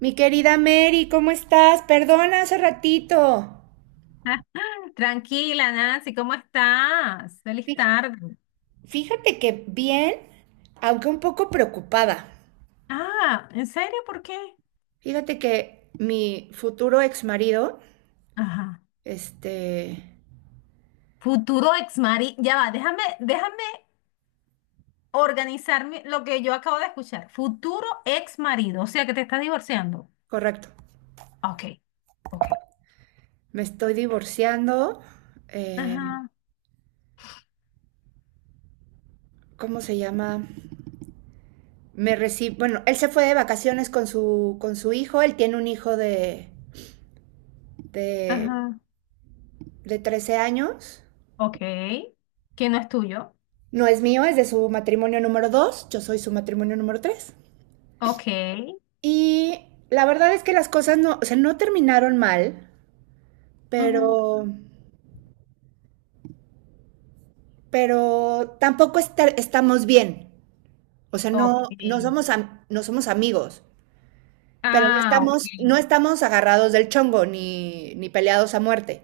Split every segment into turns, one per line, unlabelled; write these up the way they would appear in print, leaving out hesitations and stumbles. Mi querida Mary, ¿cómo estás? Perdona hace ratito.
Tranquila, Nancy, ¿cómo estás? Feliz
Fí-
tarde.
Fíjate que bien, aunque un poco preocupada.
Ah, ¿en serio? ¿Por qué?
Fíjate que mi futuro ex marido,
Ajá.
este,
Futuro ex marido. Ya va, déjame organizarme lo que yo acabo de escuchar. Futuro ex marido, o sea que te estás divorciando.
correcto,
Ok, ok.
me estoy divorciando. eh,
Ajá,
¿Cómo se llama? Me recibe, bueno, él se fue de vacaciones con con su hijo. Él tiene un hijo de,
ajá.
de 13 años.
Ok. Que no es tuyo.
No es mío, es de su matrimonio número 2. Yo soy su matrimonio número 3.
Ok.
Y la verdad es que las cosas no, o sea, no terminaron mal,
Ujú.
pero, pero tampoco estamos bien. O sea,
Ok.
no somos, no somos amigos, pero no
Ah, ok.
estamos, no estamos agarrados del chongo ni peleados a muerte.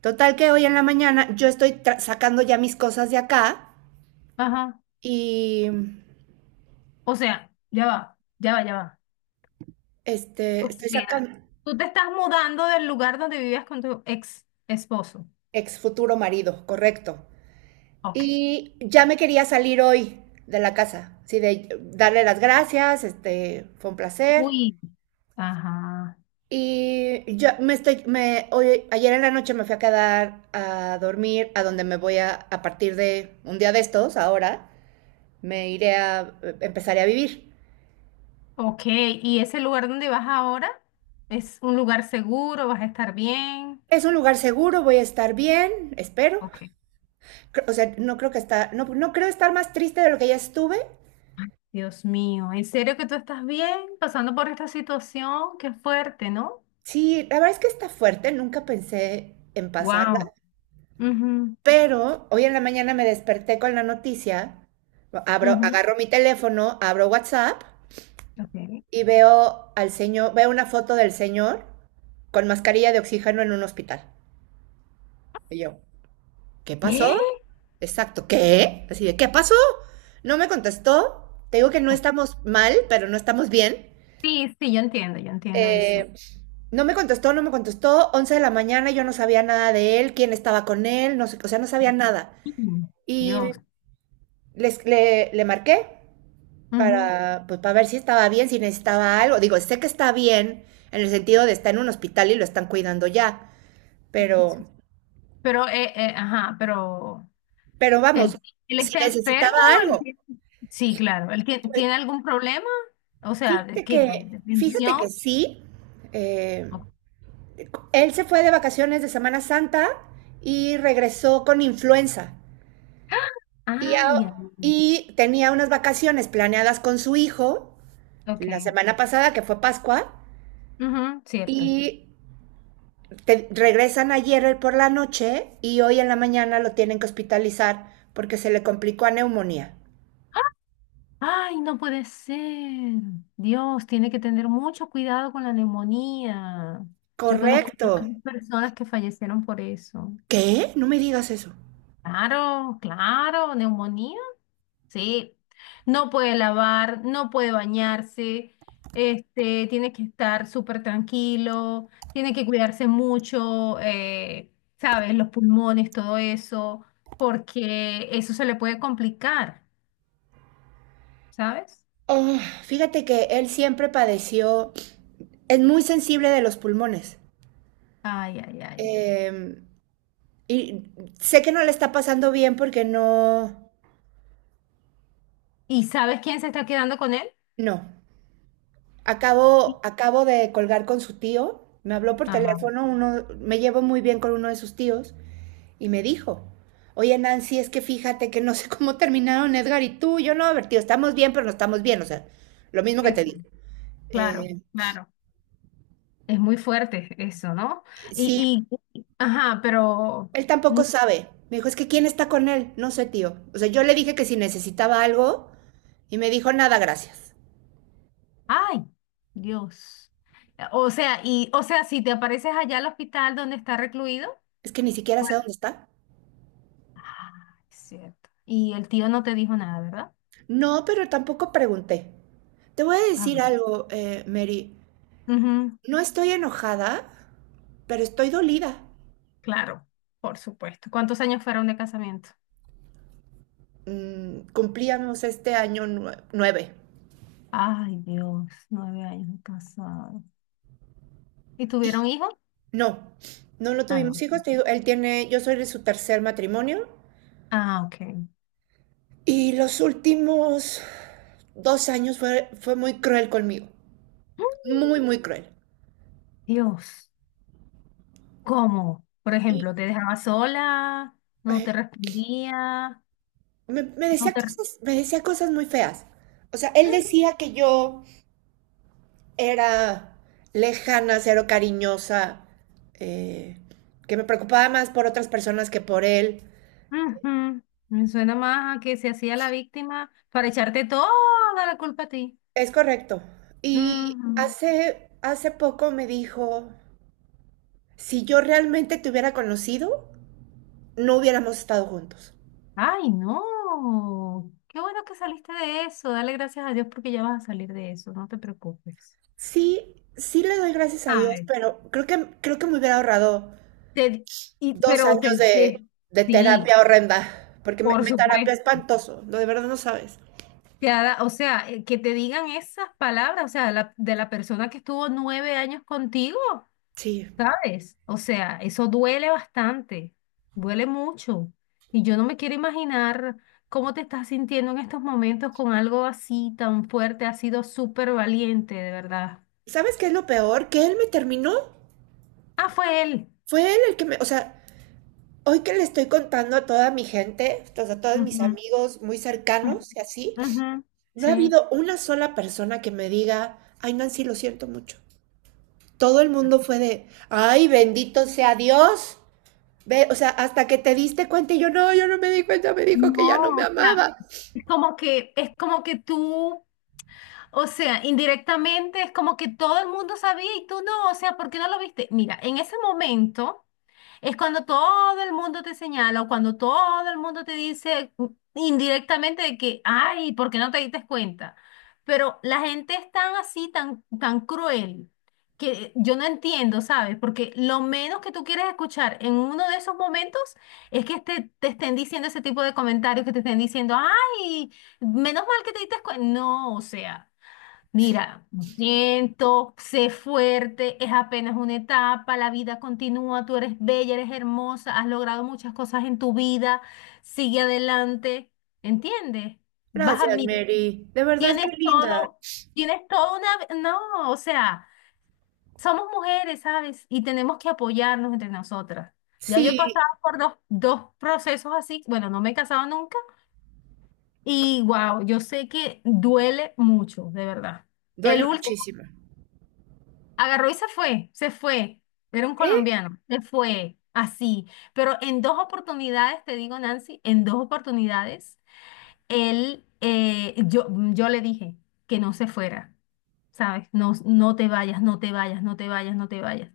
Total que hoy en la mañana yo estoy sacando ya mis cosas de acá
Ajá.
y
O sea, ya va, ya va, ya va. O
estoy
sea,
sacando
tú te estás mudando del lugar donde vivías con tu ex esposo.
ex futuro marido, correcto.
Ok.
Y ya me quería salir hoy de la casa, sí, de darle las gracias, fue un placer.
Uy. Ajá.
Y yo hoy, ayer en la noche me fui a quedar a dormir a donde me voy a partir de un día de estos, ahora, me iré a, empezaré a vivir.
Ok. ¿Y ese lugar donde vas ahora es un lugar seguro? ¿Vas a estar bien?
Es un lugar seguro, voy a estar bien, espero.
Ok.
O sea, no creo estar más triste de lo que ya estuve.
Dios mío, ¿en serio que tú estás bien pasando por esta situación? Qué fuerte, ¿no?
Sí, la verdad es que está fuerte, nunca pensé en pasarla.
Wow. Mhm.
Pero hoy en la mañana me desperté con la noticia, abro,
Mhm.
agarro mi teléfono, abro WhatsApp
Okay.
y veo al señor, veo una foto del señor con mascarilla de oxígeno en un hospital. Y yo, ¿qué pasó?
¿Qué?
Exacto, ¿qué? Así de, ¿qué pasó? No me contestó. Te digo que no
Ok.
estamos mal, pero no estamos bien.
Sí, sí, yo entiendo eso.
Eh, no me contestó, no me contestó. 11 de la mañana yo no sabía nada de él, quién estaba con él, no sé, o sea, no sabía nada.
Mm.
Y
Dios.
le marqué
Ujú.
pues, para ver si estaba bien, si necesitaba algo. Digo, sé que está bien en el sentido de está en un hospital y lo están cuidando ya, pero,
Pero, ajá, pero.
pero vamos,
¿Él, él
si
está enfermo?
necesitaba
¿Él
algo.
tiene- Sí, claro. ¿Él
Pues,
tiene algún problema? O sea, ¿de
fíjate
qué?
que,
¿De
fíjate
tensión?
que sí. eh,
Ok.
Él se fue de vacaciones de Semana Santa y regresó con influenza. Y,
Ah, ya.
a- y tenía unas vacaciones planeadas con su hijo la
Ok.
semana pasada, que fue Pascua,
Ujú, cierto.
y te regresan ayer por la noche y hoy en la mañana lo tienen que hospitalizar porque se le complicó a neumonía.
Ay, no puede ser. Dios, tiene que tener mucho cuidado con la neumonía. Yo conozco
Correcto.
varias personas que fallecieron por eso.
¿Qué? No me digas eso.
Claro, claro, neumonía. Sí, no puede lavar, no puede bañarse, este, tiene que estar súper tranquilo, tiene que cuidarse mucho, ¿sabes? Los pulmones, todo eso, porque eso se le puede complicar, ¿sabes?
Oh, fíjate que él siempre padeció, es muy sensible de los pulmones.
Ay, ay, ay.
Eh, y sé que no le está pasando bien porque no,
¿Y sabes quién se está quedando con él?
no. Acabo,
Sí.
acabo de colgar con su tío. Me habló por
Ajá,
teléfono, uno, me llevo muy bien con uno de sus tíos. Y me dijo, oye Nancy, es que fíjate que no sé cómo terminaron Edgar y tú, yo no, a ver, tío, estamos bien, pero no estamos bien, o sea, lo mismo que te digo.
exacto, claro,
Eh,
claro. Es muy fuerte eso, ¿no?
sí,
Y, ajá, pero.
él tampoco sabe. Me dijo, es que ¿quién está con él? No sé, tío. O sea, yo le dije que si necesitaba algo y me dijo, nada, gracias.
Ay, Dios. O sea, y, o sea, si te apareces allá al hospital donde está recluido,
Es que ni siquiera
pues,
sé dónde está.
ah, es cierto. Y el tío no te dijo nada, ¿verdad?
No, pero tampoco pregunté. Te voy a
Ah,
decir algo, Mary.
ujú,
No estoy enojada, pero estoy dolida.
claro, por supuesto. ¿Cuántos años fueron de casamiento?
Mm, cumplíamos este año 9.
Ay, Dios, 9 años de casado. ¿Y tuvieron hijos?
No, no lo
Ah,
tuvimos
no.
hijos. Te digo, él tiene, yo soy de su tercer matrimonio
Ah, ok.
y los últimos 2 años fue muy cruel conmigo, muy, muy cruel.
Dios, ¿cómo? Por
Y
ejemplo, te dejaba sola, no
eh,
te respondía,
me
no
decía
te.
cosas, me decía cosas muy feas. O sea, él decía que yo era lejana, cero cariñosa, eh, que me preocupaba más por otras personas que por él.
Ujú. Me suena más a que se hacía la víctima para echarte toda la culpa a ti.
Es correcto. Y
Ujú.
hace poco me dijo... Si yo realmente te hubiera conocido, no hubiéramos estado juntos.
Ay, no. Qué bueno que saliste de eso. Dale gracias a Dios porque ya vas a salir de eso. No te preocupes.
Sí, sí le doy gracias a
A
Dios,
ver,
pero creo que me hubiera ahorrado
te- y,
dos
pero
años de, de
sí,
terapia horrenda, porque
por
me terapia
supuesto.
espantoso, lo de verdad no sabes.
Te ha o sea, que te digan esas palabras, o sea, de la persona que estuvo 9 años contigo.
Sí.
¿Sabes? O sea, eso duele bastante, duele mucho. Y yo no me quiero imaginar cómo te estás sintiendo en estos momentos con algo así tan fuerte. Has sido súper valiente, de verdad.
¿Sabes qué es lo peor? Que él me terminó.
Ah, fue él.
Fue él el que me, o sea, hoy que le estoy contando a toda mi gente, o sea, a todos mis
Ujú,
amigos muy
ujú.
cercanos y así, no ha
Sí.
habido una sola persona que me diga, ay Nancy, lo siento mucho. Todo el mundo fue de, ay, bendito sea Dios. Ve, o sea, hasta que te diste cuenta y yo no, yo no me di cuenta, me dijo
No,
que ya no me
o sea,
amaba.
es como que tú, o sea, indirectamente es como que todo el mundo sabía y tú no, o sea, ¿por qué no lo viste? Mira, en ese momento. Es cuando todo el mundo te señala o cuando todo el mundo te dice indirectamente de que, ay, ¿por qué no te diste cuenta? Pero la gente es tan así, tan, tan cruel, que yo no entiendo, ¿sabes? Porque lo menos que tú quieres escuchar en uno de esos momentos es que te estén diciendo ese tipo de comentarios, que te estén diciendo, ay, menos mal que te diste cuenta. No, o sea. Mira, lo siento, sé fuerte, es apenas una etapa, la vida continúa, tú eres bella, eres hermosa, has logrado muchas cosas en tu vida, sigue adelante, ¿entiendes? Vas a
Gracias,
mí,
Mary. De verdad qué
tienes
linda.
todo, tienes toda una. No, o sea, somos mujeres, ¿sabes? Y tenemos que apoyarnos entre nosotras. Ya yo he
Sí,
pasado por dos procesos así, bueno, no me he casado nunca y wow, yo sé que duele mucho, de verdad.
duele
El último
muchísimo.
agarró y se fue, se fue. Era un
¿Eh?
colombiano, se fue así. Pero en dos oportunidades, te digo, Nancy, en dos oportunidades, él, eh, yo, yo le dije que no se fuera, ¿sabes? No, no te vayas, no te vayas, no te vayas, no te vayas.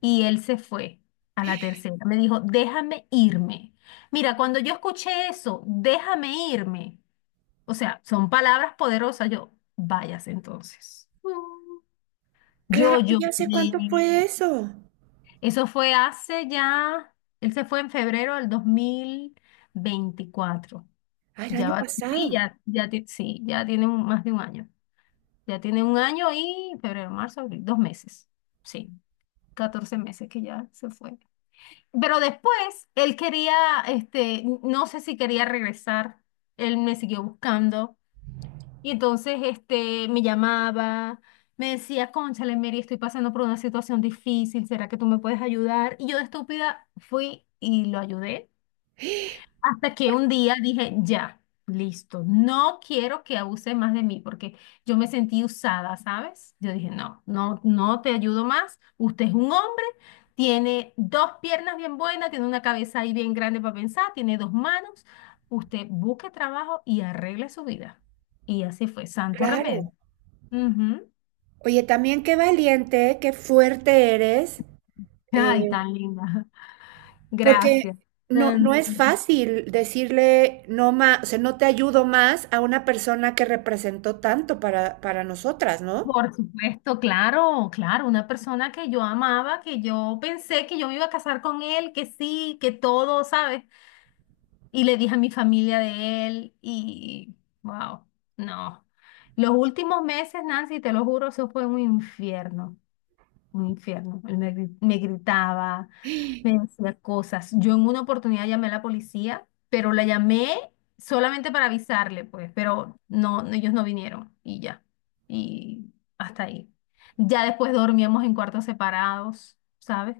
Y él se fue a la tercera. Me dijo, déjame irme. Mira, cuando yo escuché eso, déjame irme. O sea, son palabras poderosas. Yo, vayas entonces. Mm. Yo
Claro,
lloré,
ya sé cuánto fue eso.
eso fue hace ya, él se fue en febrero del 2024.
Ay, el
Ya
año
va, sí,
pasado.
ya, ya, sí, ya tiene más de un año. Ya tiene un año y febrero, marzo, abril, 2 meses. Sí, 14 meses que ya se fue. Pero después él quería, este, no sé si quería regresar. Él me siguió buscando y entonces este, me llamaba, me decía, cónchale, Mary, estoy pasando por una situación difícil, ¿será que tú me puedes ayudar? Y yo de estúpida fui y lo ayudé. Hasta que un día dije, ya, listo, no quiero que abuse más de mí porque yo me sentí usada, ¿sabes? Yo dije, no, no, no te ayudo más. Usted es un hombre, tiene dos piernas bien buenas, tiene una cabeza ahí bien grande para pensar, tiene dos manos. Usted busque trabajo y arregle su vida. Y así fue, santo remedio.
Claro.
Ujú.
Oye, también qué valiente, qué fuerte eres.
Ay,
Eh,
tan linda.
Porque
Gracias.
no, no
Tan-
es fácil decirle no más, o sea, no te ayudo más a una persona que representó tanto para nosotras, ¿no?
Por supuesto, claro, claro, una persona que yo amaba, que yo pensé que yo me iba a casar con él, que sí, que todo, ¿sabes? Y le dije a mi familia de él y, wow, no. Los últimos meses, Nancy, te lo juro, eso fue un infierno, un infierno. Él me gritaba, me decía cosas. Yo en una oportunidad llamé a la policía, pero la llamé solamente para avisarle, pues, pero no, no, ellos no vinieron y ya. Y hasta ahí. Ya después dormíamos en cuartos separados, ¿sabes?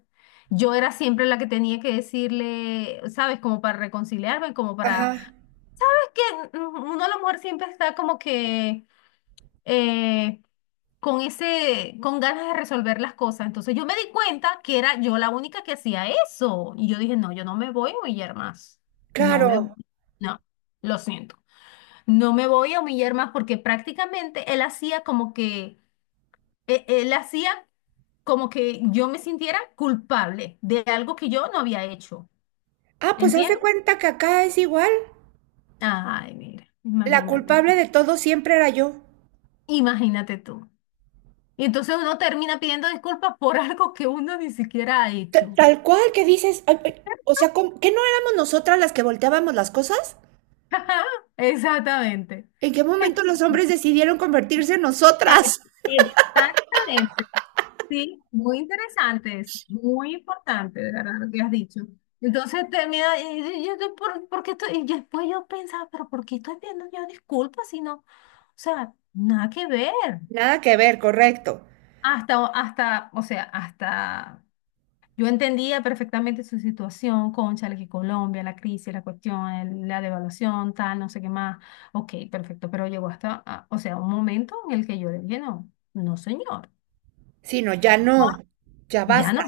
Yo era siempre la que tenía que decirle, ¿sabes? Como para reconciliarme, como para.
Ajá,
Es que uno, la mujer siempre está como que eh, con ganas de resolver las cosas. Entonces yo me di cuenta que era yo la única que hacía eso. Y yo dije, no, yo no me voy a humillar más. No me,
claro.
no, lo siento. No me voy a humillar más porque prácticamente él hacía como que, él hacía como que yo me sintiera culpable de algo que yo no había hecho.
Ah, pues haz de
¿Entiendes?
cuenta que acá es igual.
Ay, mira,
La
imagínate.
culpable de todo siempre era yo.
Imagínate tú. Y entonces uno termina pidiendo disculpas por algo que uno ni siquiera ha hecho.
Tal cual que dices, ay, ay, o sea, ¿qué no éramos nosotras las que volteábamos las cosas?
Exactamente.
¿En qué
Ex-
momento los hombres decidieron convertirse en
Ex-
nosotras?
Exactamente. Sí, muy interesante, es muy importante, de verdad, lo que has dicho. Entonces termina, y yo, ¿por qué estoy? Y después yo pensaba, pero ¿por qué estoy viendo yo disculpas si no? O sea, nada que ver.
Nada que ver, correcto.
Hasta, o sea, hasta. Yo entendía perfectamente su situación, cónchale, que Colombia, la crisis, la cuestión, la devaluación, tal, no sé qué más. Ok, perfecto, pero llegó hasta, o sea, un momento en el que yo le dije, no, no señor,
Sí, no, ya no, ya
ya no,
basta.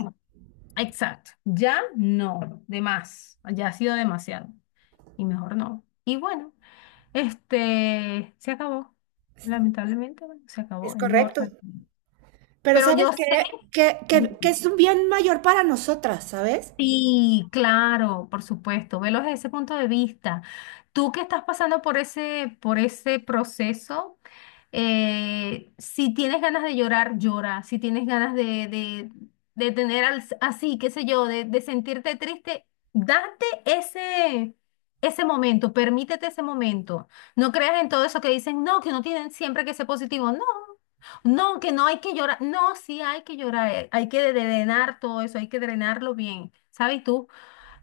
exacto, ya no, de más, ya ha sido demasiado y mejor no. Y bueno, este, se acabó, lamentablemente, bueno, se
Es
acabó, es mejor.
correcto. Pero
Pero
¿sabes
yo sé.
qué? Que es un bien mayor para nosotras, ¿sabes?
Sí, claro, por supuesto, velo desde ese punto de vista. Tú que estás pasando por ese proceso, si tienes ganas de llorar, llora. Si tienes ganas de, de tener así, qué sé yo, de sentirte triste, date ese momento, permítete ese momento. No creas en todo eso que dicen, no, que uno tiene siempre que ser positivo. No. No, que no hay que llorar. No, sí hay que llorar. Hay que drenar todo eso, hay que drenarlo bien. ¿Sabes? Y tú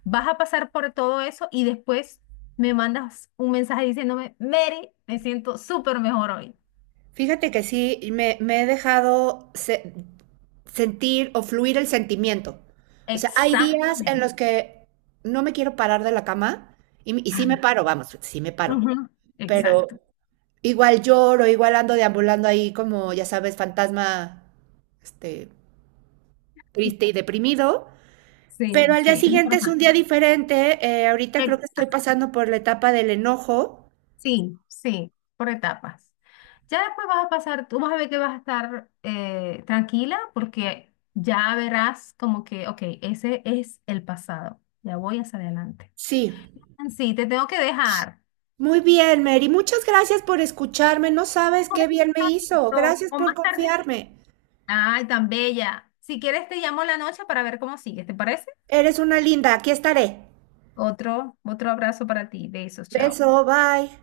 vas a pasar por todo eso y después me mandas un mensaje diciéndome, Mary, me siento súper mejor hoy.
Fíjate que sí, me he dejado sentir o fluir el sentimiento. O sea, hay días en
Exactamente.
los que no me quiero parar de la cama y sí me
Ay,
paro, vamos, sí me paro.
ujú.
Pero
Exacto.
igual lloro, igual ando deambulando ahí como, ya sabes, fantasma, este, triste y deprimido. Pero
Sí,
al día
sí.
siguiente es un
Normal.
día diferente. Ahorita creo que estoy
Exacto.
pasando por la etapa del enojo.
Sí, sí, por etapas. Ya después vas a pasar, tú vas a ver que vas a estar tranquila porque ya verás como que, ok, ese es el pasado, ya voy hacia adelante.
Sí.
Sí, te tengo que dejar.
Muy bien, Mary. Muchas gracias por escucharme. No sabes
Pues,
qué
un
bien me hizo.
ratito,
Gracias
o
por
más tarde.
confiarme.
Ay, tan bella. Si quieres, te llamo la noche para ver cómo sigues, ¿te parece?
Eres una linda. Aquí estaré.
Otro abrazo para ti. Besos, chao.
Beso, bye.